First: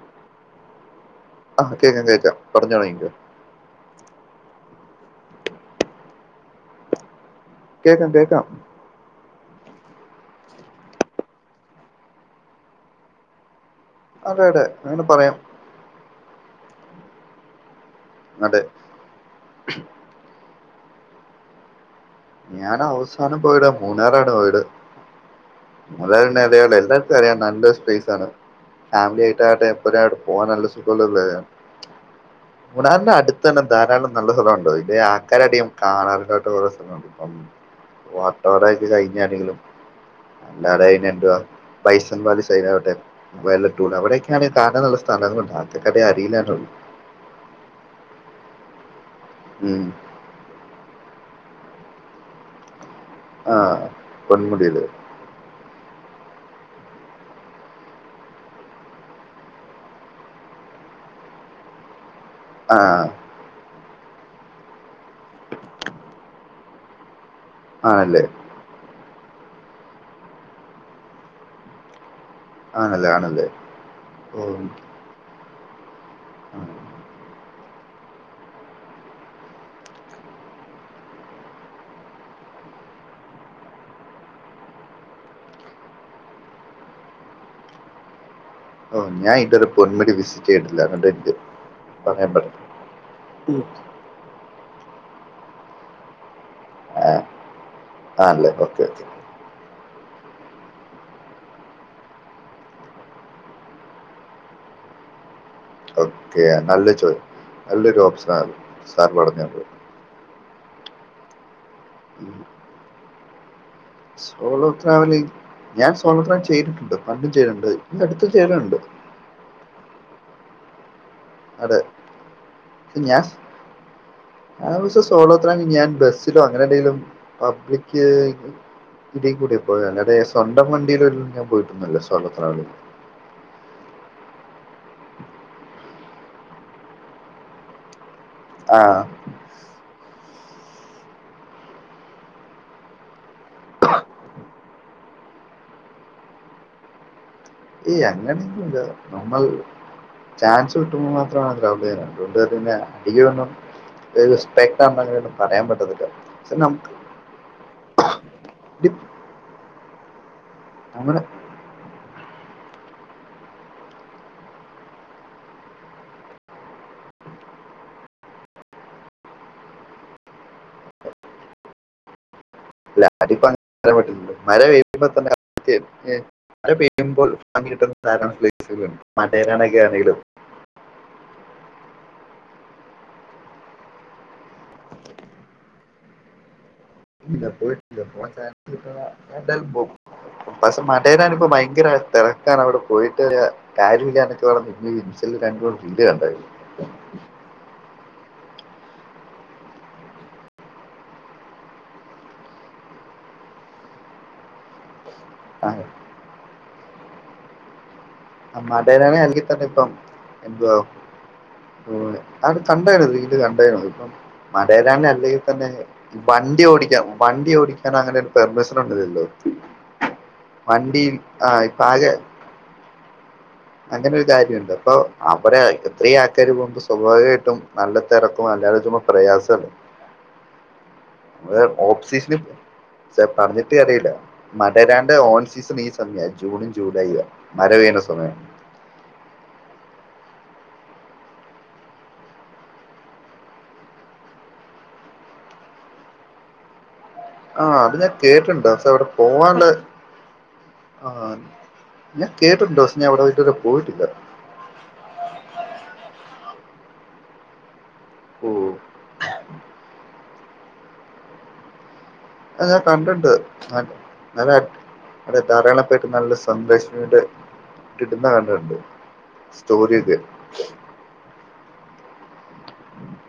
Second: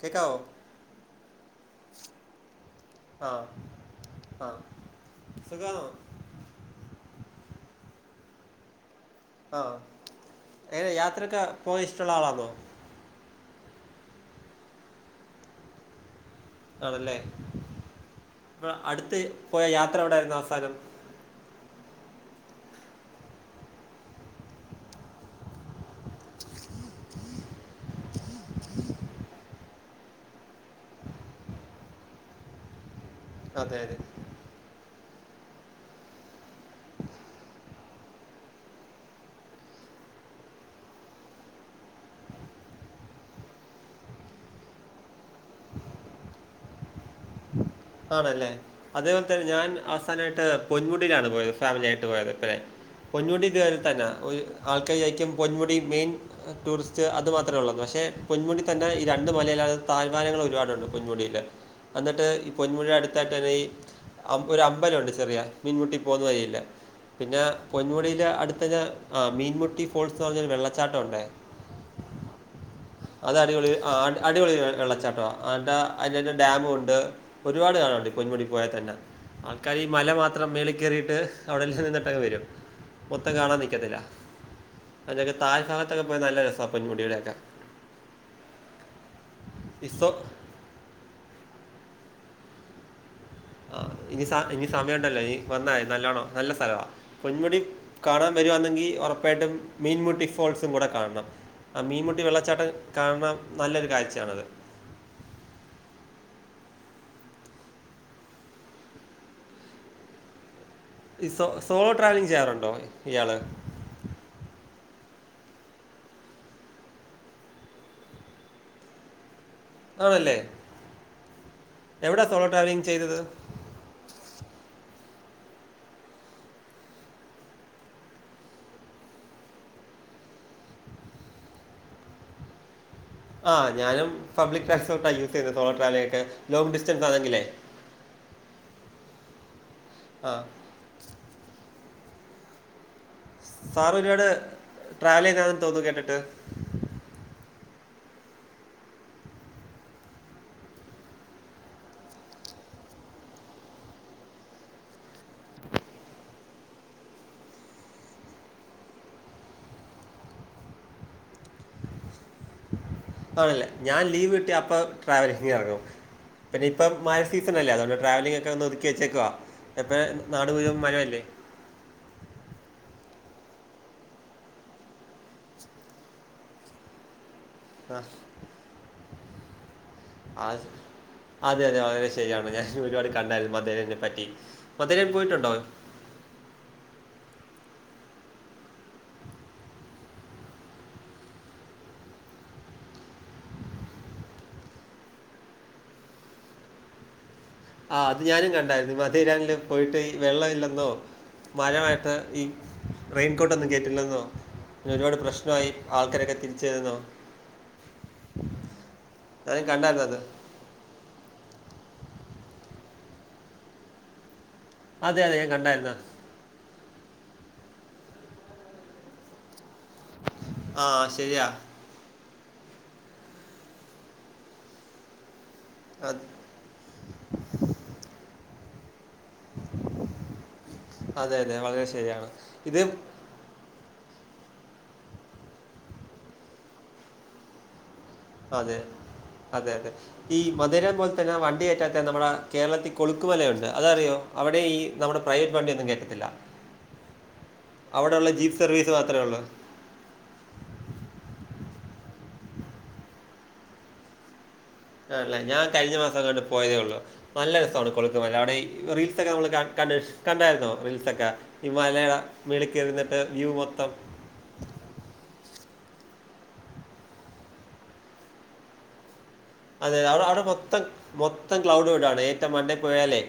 കേക്കാവോ ആഹ കേക്കാം കേക്കാം പറഞ്ഞു തുടങ്ങിക്കോ ആഹ് ആഹ് സുഖാണോ കേക്കാം കേക്കാം ആഹ് എങ്ങനെ യാത്ര ഒക്കെ പോകാൻ ഇഷ്ടമുള്ള ആളാണോ. അതെ അതെ അങ്ങനെ പറയാം ആണല്ലേ അതെ അടുത്ത് പോയ യാത്ര എവിടെ ആയിരുന്നു അവസാനം. ഞാൻ അവസാനംപോയത് മൂന്നാറാണ് പോയത്. [unintelligible] നല്ലൊരു പ്ലേസ് ആണ് ഫാമിലി ആയിട്ട് ആട്ടെഎപ്പോഴായാലും പോവാൻ നല്ല സുഖമുള്ള ഇവിടെ അടുത്തന്നെ അതെ അതെ ദാരാളം നല്ല സ്ഥലം ഉണ്ട് ആൾകാർ അധികം കാണാറില്ലാത്ത സ്ഥലം ഉണ്ട് [unintelligible] കഴിഞ്ഞ ആരെങ്കിലും എല്ലാതെ അവിടെ എന്തുവാ ബായ്സൺ വാലി [unintelligible] അവിടെ ഒക്കെ കാണാൻ നല്ല സ്ഥലം ഉണ്ട് ആൾകാർക്ക് അധികം അറിയില്ലന്നേയുള്ളു ആണല്ലേ.. അതേപോൽ തന്നെ ഞാൻ ഉം. അവസാനായിട്ട് പൊന്മുടിയിലാണ് പോയത്, ഫാമിലി ആയിട്ട് പോയത്. [unintelligible] ആ പൊന്മുടിഇതുപോലെ തന്നെയാ പൊന്മുടിയില് ആൾക്കാർ വിചാരിക്കും പൊന്മുടിമെയിൻ ടൂറിസ്റ്റ് അതു മാത്രേ ഉള്ളെന്നു. പക്ഷെ പൊന്മുടി തന്നെ ഈ രണ്ട് മലയിൽ താഴ്‌വാരങ്ങൾ ഒരുപാടുണ്ട് പൊന്മുടിയില് എന്നിട്ട് ആ പൊന്മുഡിയുടെ അടുത്തായിട്ട് ഈ ഒരു അമ്പലം ഉണ്ട് ചെറിയ മീൻമുട്ടി പോന്ന വഴിയിൽ പിന്നെ ആണല്ലേ പൊന്മുടിയുടെ അടുത്ത് മീൻമുട്ടി ഫാള്സ് എന്ന് പറഞ്ഞഒരു വെള്ളച്ചാട്ടം ഉണ്ടേ ആണല്ലേ അത് ആണല്ലേ അടിപൊളി ആ ഓ അടിപൊളിഒരു വെള്ളച്ചാട്ടമാണ് അതിനടുത് ആ. ഡാമും ഉണ്ട്. ഒരുപാട് കാണാനുണ്ട്. പൊന്മുടി പോയാൽ തന്നെ ആൾക്കാര് ഈ മല മാത്രം മേളികേറീട്ടു അവിടെനിന്നിട്ടങ്ങ് വരും മൊത്തം കാണാൻ നിക്കത്തില്ല അതിന്റെ താഴ് ഭാത്തൊക്കെ പോയാ നല്ല രസ പൊൻമുടിടെക്കെ ഓ ഞാൻ ഇതുരെ ഇസോ പൊന്മടി വിസിറ്റ് ചെയ്ട്ടില്ല. [unintelligible] ആ ഇനി ഇനി സമയം ഉണ്ടല്ലോ ഇനി വന്ന മതി. നല്ലോണം നല്ല സ്ഥലവാ പൊന്മുടി കാണാൻ ആണല്ലേ ഓക്കെ വരുവാന്നെങ്കിൽ ഓക്കെ ഉറപ്പായിട്ടും മീൻമുട്ടി ഫോൾസും കൂടെ കാണണം ആ മീൻമുട്ടി വെള്ളച്ചാട്ടം കാണണം നല്ലൊരു കാഴ്ചയാണത് ഓക്കെ നല്ല ചോയ് നല്ലൊരു ഓപ്ഷൻ ആത് സാർ പറഞ്ഞത് ഈ സോ സോളോ ഈ ട്രാവലിംഗ് ചെയ്യാറുണ്ടോ ഇയാള് സോളോ ട്രാവലി ഞാൻ സോളോ ട്രാവൽ ചെയ്തിട്ടുണ്ട് പണ്ടും ചെയ്തിട്ടുണ്ട് ഈ അടുത്തും ചെയ്ലുണ്ട് ആന്നല്ലേ അതെ ട്രാവലിംഗ് ചെയ്തത് ഞാൻ [unintelligible] ഞാൻ ബസ്സിലോ അങ്ങനെ എന്തേലും പബ്ലിക്ക് ഇതി കൂടി ഇപ്പോഴും അല്ലാതെ സ്വന്തം വണ്ടിയിലൊന്നും ഞാൻ പോയിട്ടന്നുമില്ല സോളോ ട്രാവൽ ആ ഞാനും പബ്ലിക് ട്രാസ്പോർട്ടാണ് യൂസ് ചെയ്യുന്നത് സോളോ ട്രാവലിനൊക്കെ ലോങ് ഡിറ്റൻസാണെങ്കിലേ [inaudible] ആ ആഹ് സാറൊരുവാട് ട്രാവൽചെയുന്നാന്ന് തോന്നുന്നു കേട്ടിട്ട് ഏയ് അങ്ങനന്നുല്ല നമ്മൾ ചാൻസ് കിട്ടുമ്പോൾമാത്രാണ് [unintelligible] [unintelligible] സ്പെയിത്താവുമ്പോ അങ്ങനെ ഒന്നും പറയാൻ പറ്റുന്നില്ല പക്ഷേ നമ്മുക്ക് [unintelligible] ആണല്ലേ ഞാൻ ലീവ് കിട്ടിയാ പ്പം ട്രാവലീഗിറങ്ങും പിന്നെ ഇപ്പോ മഴ സീസണല്ലേ അതുകൊണ്ട്ട്രാവലിംഗൊക്കെന്ന്‌ ഒതുക്കി വച്ചേക്കുവ എ പ്പ നാട് മുഴുവൻ മഴയല്ലേ [unintelligible] ആ [inaudible] ആസ് അതെ അതെ വളരെ ശരിയാണ് ഞാൻ ഒരുപാട് കണ്ടായിരുന്നു മധുരനെ പറ്റി മധുര പോയിട്ടുണ്ടോ ഇല്ല പോയിട്ടില്ല പോണം ചാൻസ് കിട്ടിയാ ഞാൻ എന്തലായും പോവും പക്ഷേ മടയിലാണ് ഇപ്പോ ഭയങ്കര തിരക്കാണ് അവിടെ പോയിട്ട് കാര്യമില്ല എനക്ക് [unintelligible] ആ് അത് ഞാനും കണ്ടായിരുന്നു മധുരൻല് പോയിട്ട് വെള്ളം ഇല്ലെന്നോ മഴവയത്തു ഈ റെയിൻകോടൊന്നും കേറ്റില്ലെന്നോ ഒരുവാട് പ്രശ് [unintelligible] ആൾക്കാരൊക്കെ തിരിച്ചു വരുന്നു അവന്മാരുടേതാണെങ്കി [unintelligible] എന്തുവാ അത് കണ്ടായിരുന്നു വീട് കണ്ടായിരുന്പ്പം അതെ മലേലാണ്അല്ലെൽ അതെ ഞാൻ തന്നെ കണ്ടായിരുന്നു വണ്ടി ഓടിക്കാം വണ്ടി ഓടിക്കാൻ അങ്ങനെ ഒരു പെർമിഷൻ ഒന്നുല്ലല്ലോ ആ വണ്ടി ശരിയാ ആഹ് ഇപ്പാകെ അങ്ങനെ ഒരു കാര്യണ്ട് അപ്പൊ അവടെ എത്രയാ അത്- കേറിപോമ്പം സ്വാഭാവിയായിട്ടും നല്ല തിരക്കും [unintelligible] പ്രയാസം അതെ അതെ വളരെ ശരിയാണ് ഇത് പറഞ്ഞിട്ട് അറിയില്ല മരെരാണ്ട്ഓൺ സീസൺ ഈ സമയ ജൂണും ജൂലൈലും മഴ പെയണ സമയം അതെ യതെ അതെ ഈ മധുരപോലെ തന്നെ വണ്ടികേ റ്റാത്ത നമ്മുടെ കേരളത്തിൽ കൊളുക്കുമല യുണ്ട് അതറിയോ അവിടെ ഈ നമ്മുടെ പ്രൈവറ്റ് വണ്ടി ഒന്നും കേറ്റത്തില്ല ആ അത് ഞാൻ കേട്ടിണ്ട് പക്ഷെ അവിടെ പോവാനുള്ള ആഹ് ഞാൻ കേട്ടിട്ടുണ്ട് ക്ഷേ ഞാൻ അവിടെ ഇതുവരെ പോയിട്ടില്ല ആല്ല ഞാൻ കഴിഞ്ഞ മാസംഅങ്ങോട്ട്‌പോയതേള്ളൂ നല്ല രസമാണ് കൊളുത്ത്മല ഓ അവിടെഈ റീൽസൊക്കെ നമ്മള് ക കണ്ട് കണ്ടായിരുന്നോ റീൽസൊക്കെ ഹിമാലയ അത് ഞാൻ കണ്ടിണ്ട് അത് അത്കണ്ട് അതെ ധരാളംപേർക്ക് നല്ലസന്ദേശമായിട്ട് കിട്ടുന്നകണ്ടിട്ടിണ്ട് അതെ അവിടെ അവിടെ മൊത്തം മൊത്തം ക്ലൗഡ്ടുട്അ ഏറ്റംമണ്ടേപോയലെ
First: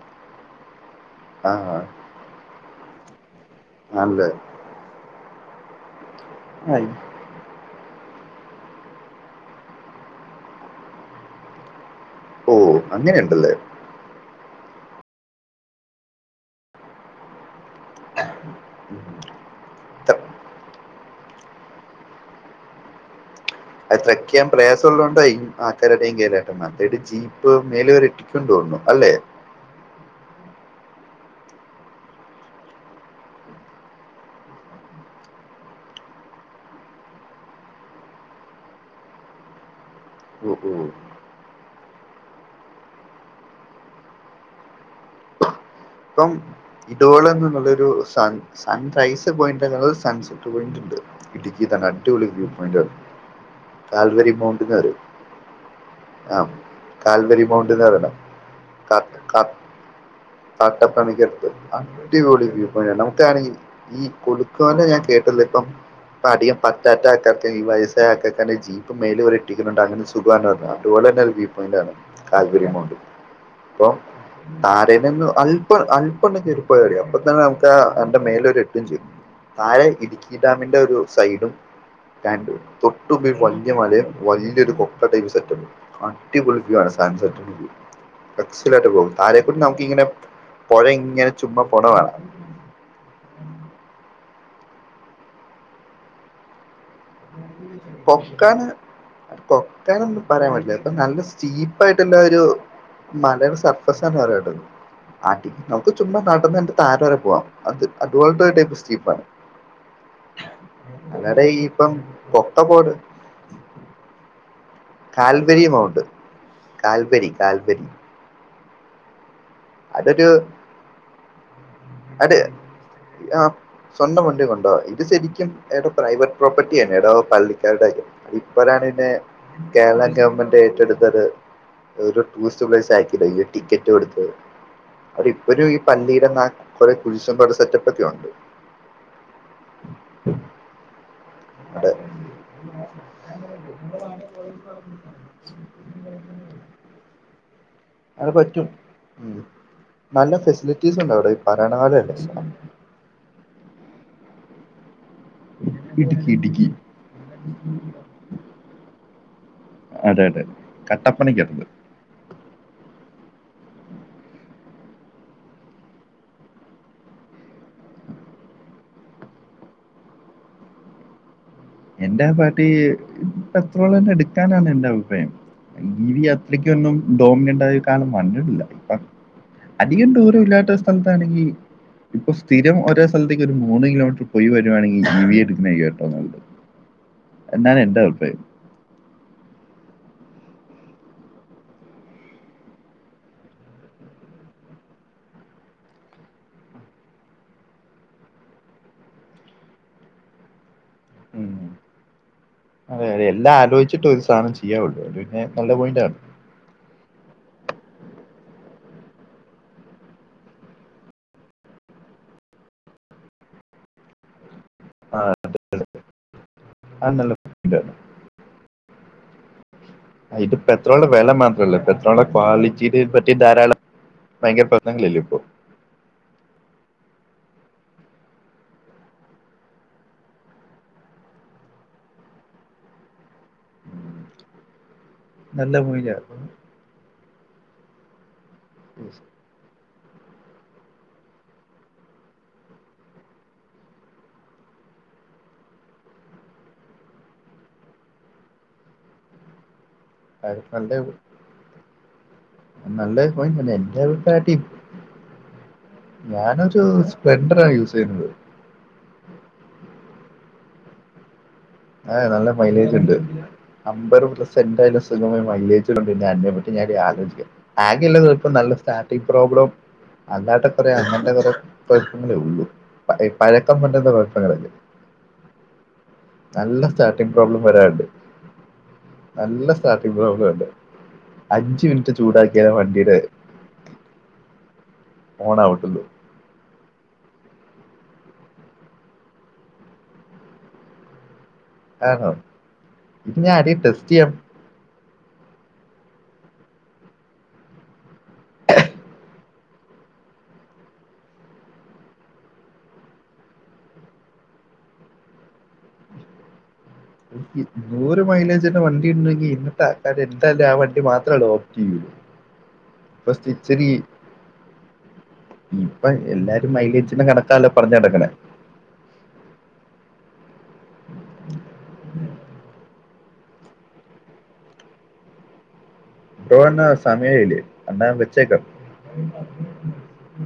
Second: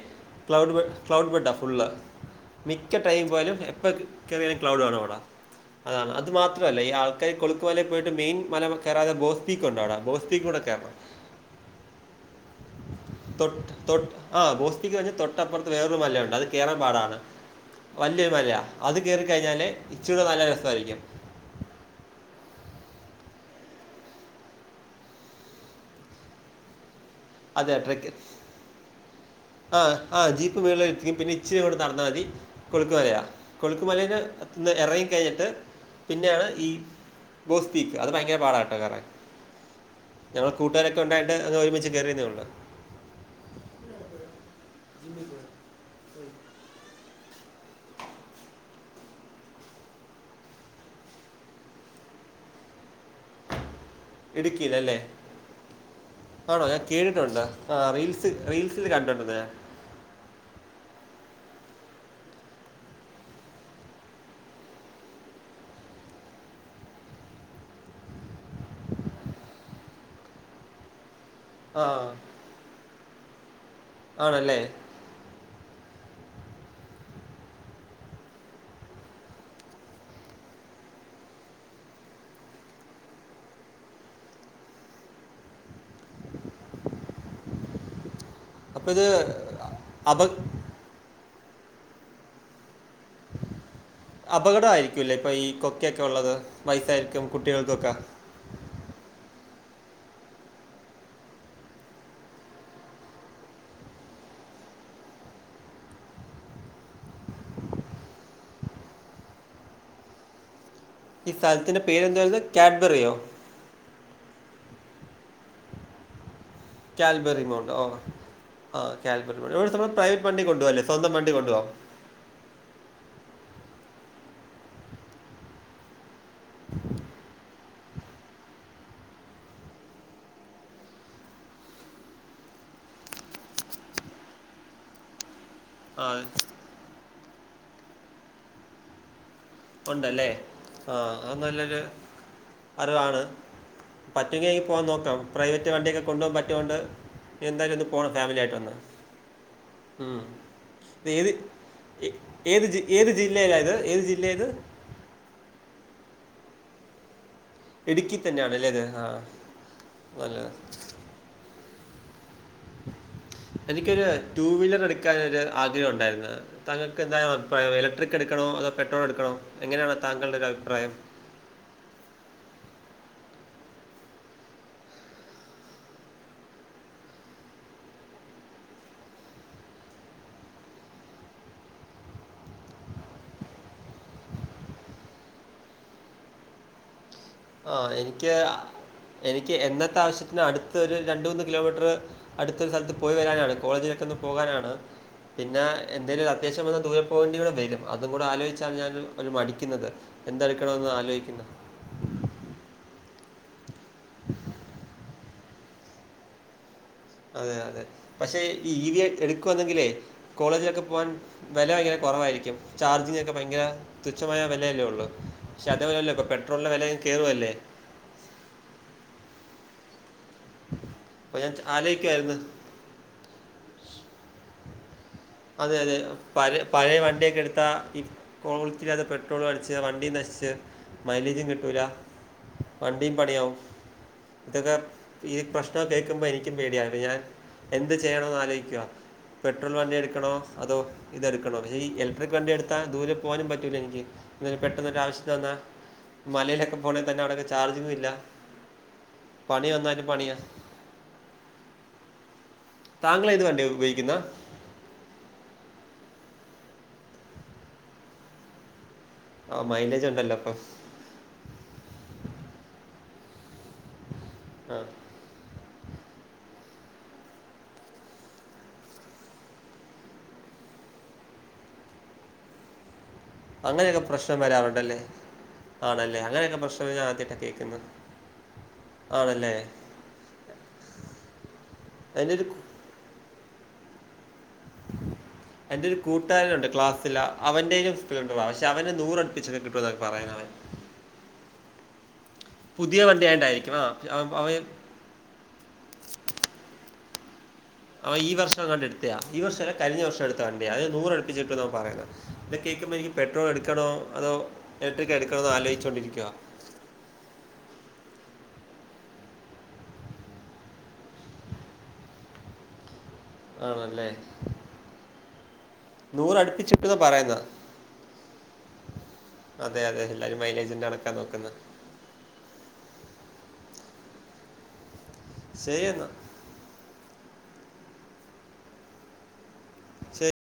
ക്ലൗഡ് ബഡ് ക്ലൗഡ് ആ ബഡാഫുള്ള് മിക്കടൈംപോയാലുംഎപ്പോകേ നല്ല കേറിയാലും ക്ലൗട് വേണവട അതാണ് അത് ആ, മാത്രമല്ല ഈ ഇ- ആൾ കൈകൊളുക്കുമലപോയിട്ട് മെയിൻ മലകേറാതെബോസ്റ്റിക്ക് ഒണ്ടാവിടെ ബോസ്റ്റിക്കൂടെകേറണം ഓ അങ്ങനെ ഉണ്ടല്ലേ തൊട്ട് തൊട്ട് ആ ഗോസ്തിക്ക് കഴിഞ്ഞ് തൊട്ടപ്പുറത്ത് വേറൊരു മലയൊണ്ട് അത്കേയറൻപാടാണ് വലിയൊരു മലയഅത് ഉം. ത്ര- കേറിക്കഴിഞാല്ഇച്ചിരിയുടെനല്ലരസആയിരിക്കും അത്ത്രക്ക്ചെയ്യാൻ പ്രയാസംള്ളതോണ്ട ഈ ആൾക്കാര് അധികംകേറാത്തെമറ്റേത് ജീ ഇപ്പ അതെ മേലവരെ ട്രക്ക് ഇട്ടിട്ടോന്നുതോന്നുന്നുഅല്ലെ ആ ആ ജീപ്പ്മെളെഎത്തിക്കും പിന്നെ ഇച്ചിരിഇങ്ങോട്ട്നടന്നാൽ മതി കൊളുക്കുമലയാ കൊളുക്കുമലെന്ന് ഇറങ്ങിക്കഴിഞ്ഞിട്ട് പിന്നെയാണ് ഈ ബോസ്പീക്ക് അത് ഭയങ്കര പാടാട്ടോ കേറാൻ ഞങ്ങൾ ഓ ഓ കൂട്ടുകാരൊക്കെ ഒണ്ടായിട്ട് ഞങ്ങൾ ഒരുമിച്ച് കേറിന്നെള്ളൂ ഇപ്പം ഇതോളന്നുള്ളൊരു സൺ സൺറൈസ് പോയിന്റ്എന്നുള്ളത് സൺസെറ്റ് പോയിന്റ്ണ്ട് ഇടുക്കിതന്നെ അടിപൊളി വ്യൂ പോയിന്റ് താൽവരി മൗണ്ട് എന്ന് വരും ഇടുക്കിയിലല്ലേ ആഹ് ആണോ ഞാൻ കേട്ടിട്ടുണ്ട് കാൽവരി ആ മൗണ്ട്എന്ന് പറയണം റീൽസ് റീൽസിൽ ക കണ്ടിട്ടുണ്ട് ക ഞാൻ തട്ടപ്പണക്ക് അടുത്ത് അടിപൊളിവ്യൂ നമുക്കാണെങ്കി ഈ കൊളുക്കുമല ഞാൻ കേട്ടല്ലോ ഇപ്പംഇപ്പ അധികം പറ്റാറ്റ ആക്കാർ ഈ വയസ്സായആക്കക്കെന്റെ ജീപ്പ് മേലിവരെ എട്ടിക്കുന്നുണ്ട് അങ്ങനെഒരുസുഖമാണ്ഒരുപാട് തന്നെഅതൊരുവിപോയിന്റ് ആ ആണ് താല്പര്യംമോണ്ട് അപ്പോ ആണല്ലേ താ അതെനിന്ന് അല്പ്പാ അല്പണ്ണംകേറി പോയമതി അപ്പതന്നെ നമ്മക്കാആയിന്റെമേലെ വരെ എന്തെയും ചെയ്യും താഴെ ഇടുക്കിഡാമിന്റെ ഒരു സൈഡും റ്റാൻടു തൊട്ടുമുമ്പി വലിയ മലയും വലിയൊരുകൊപ്പടൈപ്പ് സെറ്റും അടിപൊളി വ്യൂആണ് സാൻസെറ്റ് വ്യൂടെസ്റ്റ്‌ അപ്പോൾ ഇത് വരെപോകും താഴെക്കൂടെ നമുക്കിങ്ങെനെ അപ പുഴഇങ്ങനെചുമ്മപോണേകാണം അപകട ആയിരിക്കൂല്ലേ ഇപ്പൊ ഈ കൊക്കയൊക്കെ ഉള്ളത് വയസായിരിക്കും കൊക്കാ കൊക്കാനൊന്നുംപറയാൻപറ്റില്ലട്ടോ നല്ലസ്റ്റീപ്പ്‌ആയിട്ട്എന്തൊരു മലയുടെസർപ്പസാന്ന്പറയതൊള്ളൂ ആഹ് പടി നമുക്ക്ചുമ്മനടന്ന് അതിന്റെ താഴെവരെ പോവം അത് അതുപോലടൈപ്പ് സ്റ്റീപ്പാണ് [inaudible] അതടെ ഈ ഇപ്പം പേര് എന്തുവാരുന്ന് പൊക്ക പോട് ക്യാറ്റ്ബാറിയോ കാൽബരിമൗണ്ട് കാൽബറി മൗണ്ട് ഓ ആ കാൽബറി മൗണ്ട് ഇവിടെ സമം--സ്വന്തംവണ്ടി കൊണ്ടുപോകം അതെ ആഹ് സ്വന്തം വണ്ടി കൊണ്ടോകം ഇത് ശരിക്കും ഏതൊ പ്രൈവറ്റ് പ്രോപ്പർട്ടി ആണേതോപള്ളിക്കാരുടെ ആരോ ഇപ്പോഴാണ്ഇന്നെകേരളം ഗവൺമെന്റ് ഏറ്റെടുത്തത് ഒരു ടൂറിസ്റ്റ് പ്ലേസ് ആക്കിതാ ഈ ഒരുടിക്കറ്റ് കൊടുത്ത് അത് ഇപ്പൊര് ഈ ആ പല്ലീടെ ന്ന കൊറേ കുരിശും പ സെറ്റപ്പാെക്കെ ഒണ്ട് ഉണ്ടല്ലേ ആഹ് അത് നല്ലൊരു അവിടെ അറിവാണ് പറ്റുമെങ്കിൽ എനിക്ക് ഉണ്ട് എന്തായാലും ഒന്ന് പോണം അത് ഫാമിലിആയിട്ട് പറ്റും ഒന്ന് ഉം. നല്ല ഫെസിലിറ്റീസ് ഉണ്ട് മ്മ് ഇത് അവിടെ ഏത് ഈ ഭരണകാലമല്ലേ ഏത് ജീ ഏത് ജില്ലയിയില ഇത് ഏത് ജില്ല ഇത് ഇടുക്കി ഇടുക്കി ഇട്ക്കി തന്നെയാണ് ലേത് ആഹ് അതെ അതെ അതെ കട്ടപ്പനക്കടുത്ത് എനിക്കൊരു ടു വീലറെടുക്കാനൊരു ആഗ്രഹം ഉണ്ടായിരുന്നു താങ്കൾക്കെന്താണ് അഭിപ്രായം എലെട്രിക്കെട്ക്കണോ അതോ പെട്രോൾ എടുക്കണോ എങ്ങെനെയാണ് തങ്കൾടെ ഒരഭിപ്രായം എന്റെ ആ പാർട്ടി പത്രോളെന്നെട്ക്കാനാണ് എന്റെ അഭിപ്രായം ഇ വി അത്രയ്ക്കന്നും ഡോമിനന്റ് ആയ കാലം വന്നിട്ടില്ല ഇപ്പ അധികം ദൂരഇല്ലാത്ത സ്ഥലത്താണെങ്കി ഇപ്പം സ്ഥിരം ഓരോ സ്ഥൽത്തേക്ക് ഒരു മൂന്ന് കിലോമീറ്റർ പോയി വരു വാണെങ്കിൽ ഇവിഎ ടുക്കുന്നാ ഏറ്റ വും നല്ലത് ആ എന്നാണ് എന്റെ എനിക്യാ അഭിപ്രായം എനിക്ക് എന്നത്തെ ആവശ്യത്തിന അടുത്ത് ഒരു രണ്ട് മൂന്ന് കിലോമീറ്റർ അട്ത്തെ സ്ഥൽത്ത് പോയി വരാനാണ് കോളേജിലൊക്കൊന്ന് പോകാനാണ് പിന്നെ എന്തേലും അത്യാവശ്യം വന്ന ദൂരെ പോകേണ്ടി വെരും അതും കൂടെ ആലോയ്ച്ചാണ് ഞാന് മടിക്ക്ന്നത് എന്തടുക്കണമന്ന് ആലോചിക്കുന്ന എല്ലാം ആലോചിച്ചിട്ട് ഒരു സാനം ചെയ്യാൻപറ്റുള്ളൂ. അത് പിന്നെ നല്ല പോയിന്റാണ് അതെ അതെ പക്ഷെ ഈ ഇ വി ഐ എട്ക്കുവാന്നെങ്കിലേ കോളേജിലൊക്കെ പോകാൻ വെല ഭയങ്കര കൊറവായിരിക്കും. ചാർജിങ് ഒക്കെ ഭയങ്കര തുച്ഛമായ വെലയല്ലേ ഒള്ളൂ പാേ ക്ഷെ അതേപലെയല്ല ഇപ്പോ പെട്രോളിന്റെ വെല അങ്ങ് അത് നല്ല കേറുവല്ലേ പോയിന്റാണ്. ആഹ് ഇത് പെട്രോൾന്റെ വെല അപ്പൊ ഞാൻ മാത്രല്ല പെട്രോൾന്റെ ആലോചിക്കുവായിരുന്നു. ക്വാളി തി പറ്റി ധാരാളം ഭയങ്കര പ്രശ്നങ്ങളല്ലേ ഇപ്പൊ അതെ അതെ പഴെ പഴേ വണ്ട്യൊക്കെ എട്ത്താ ഈ കോളിറ്റില്ലാതെ പെട്രോളും അടിച്ച് വണ്ടിയും നശിച്ച് മൈലേജും കിട്ടൂലാ വണ്ടിം പണിയാവും ഇതൊക്കെ ഈ നല്ല പ്രശ്നം പോയിന്റാ കേൾക്കുമ്പോ എനിക്കും പേടിയായിരുന്നു. ഞാൻ എന്ത് ചെയ്യണമെന്ന് ആലോയിക്കുവ ഉം പെട്രോൾ വണ്ടി എടുക്കണോ, അതോ ഇതെടുക്കണോ, ഈ ഇലക്ട്രിക് വണ്ടി എടുത്താ ദൂരെ പോവാനും പറ്റൂല എനിക്ക് ന്തേലും പെട്ടെന്നൊരാവശ്യത്തിന് വന്നാ മലേലൊക്കെ പോകാണെ തന്നെ അവിടെ ഒക്കെ ചാർജിങ്ങും ഇല്ല പണി വന്നാലും പണിയ ആരെ കണ്ടേ പോയ് നല്ല താങ്കൾ ഇത് പോയന്റ് വണ്ടി തന്നെ ഉപയോഗിക്കുന്ന എനിക്കി [unintelligible] ട്ടീ ഞാനൊരു സ്പ്ലെൻഡറാണ് യൂസ് ചെയ്യുന്നത് ആ മൈലേജുണ്ടല്ലോ അപ്പൊ ഏ നല്ല മൈലേജ്ണ്ട്. അമ്പറു [unintelligible] ആ [unintelligible] മൈലേജ് പിന്നെ അതിനെ പറ്റി ഞാൻ ആലോചിക്ക, ആകെ ഇല്ലത്ഇപ്പം നല്ല സ്റ്റാർട്ടിങ് പ്രോബ്ലും അല്ലാട്ട കുറെേ അങ്ങന്റെ കുറെ കുഴപ്പങ്ങളേ ഉള്ളു പഴക്കം അങ്ങനെയൊക്കെ പറ്റത്തെ പ്രശ്നം കുഴപ്പങ്ങളല്ല വരാറുണ്ടല്ലേ ആണല്ലേ അങ്ങനെയൊക്കെ നല്ല പ്രശ്നം ഞാൻ സ്റ്റാർട്ടിങ് ആദ്യമായിട്ടാണ് പ്രോബ്ലം കേൾക്കുന്നത് വരാണ്ട് ആണല്ലേ നല്ല സ്റ്റാർട്ടിങ് പ്രോബ്ലോണ്ട് അഞ്ചു മിനിറ്റ് അതിൻ്റെ ഒരു ചൂടാക്കിയാല വണ്ടീടെ ഓൺ എന്റെ ഒരു ആവത്തുള്ളൂ കൂട്ട് കൂട്ട്കാരനുണ്ട് ക്ലാസ്ൽ അവന്റെേലും സു പക്ഷെ അവന് നൂറ് അടുപ്പിച്ചൊക്കെ കിട്ടും എന്നൊക്കെ പറയാണ് അവൻ ആഹ് ഹോ പുതിയ വണ്ടിയായോണ്ടായിരിക്കും അവ [unintelligible] അവൻ ഈവർഷം കാണ്ട് എടുത്തയാ ഈ വർഷല്ല കഴിഞ്ഞ വർഷം എടുത്ത വണ്ടിയി അന് നൂറ് അടുപ്പിച്ച് കിട്ടുന്നാ പറയുന്നത് ഇത് കേൾക്കുമ്പോൾ എനിക്ക് പെട്രോൾ എടുക്കണോ അതോ ഇലക്ട്രിക്ക് എടുക്കണോന്ന് ആലോചിച്ചോണ്ടിരിക്കുവാ ഈ നൂറ് മൈലേജിന്റെ വണ്ടി ഉണ്ടെങ്കി ഇന്നത്തെ ആൾക്കാര് എന്തായാലും ആ വണ്ടി മാത്രല്ലേ ഓപ്റ്റ് ചെയ്യൂ പസ്റ്റീച്ചരി ആണല്ലേ ഇപ്പൊ നൂറടുപ്പിച്ച് എല്ലാരും കിട്ടുമെന്ന് മൈലേജിന്റെ പറയുന്നത് കണക്കാല്ലോ പറഞ് നടക്കണേ അതെ അതെ എല്ലാരും മൈലേജിന്റെ കണക്കാ നോക്കുന്നത് സെരി എന്നാ ഡോനൊ സമയായില്ലേ എന്നാ വെച്ചേക്കാം. [unintelligible] ശേ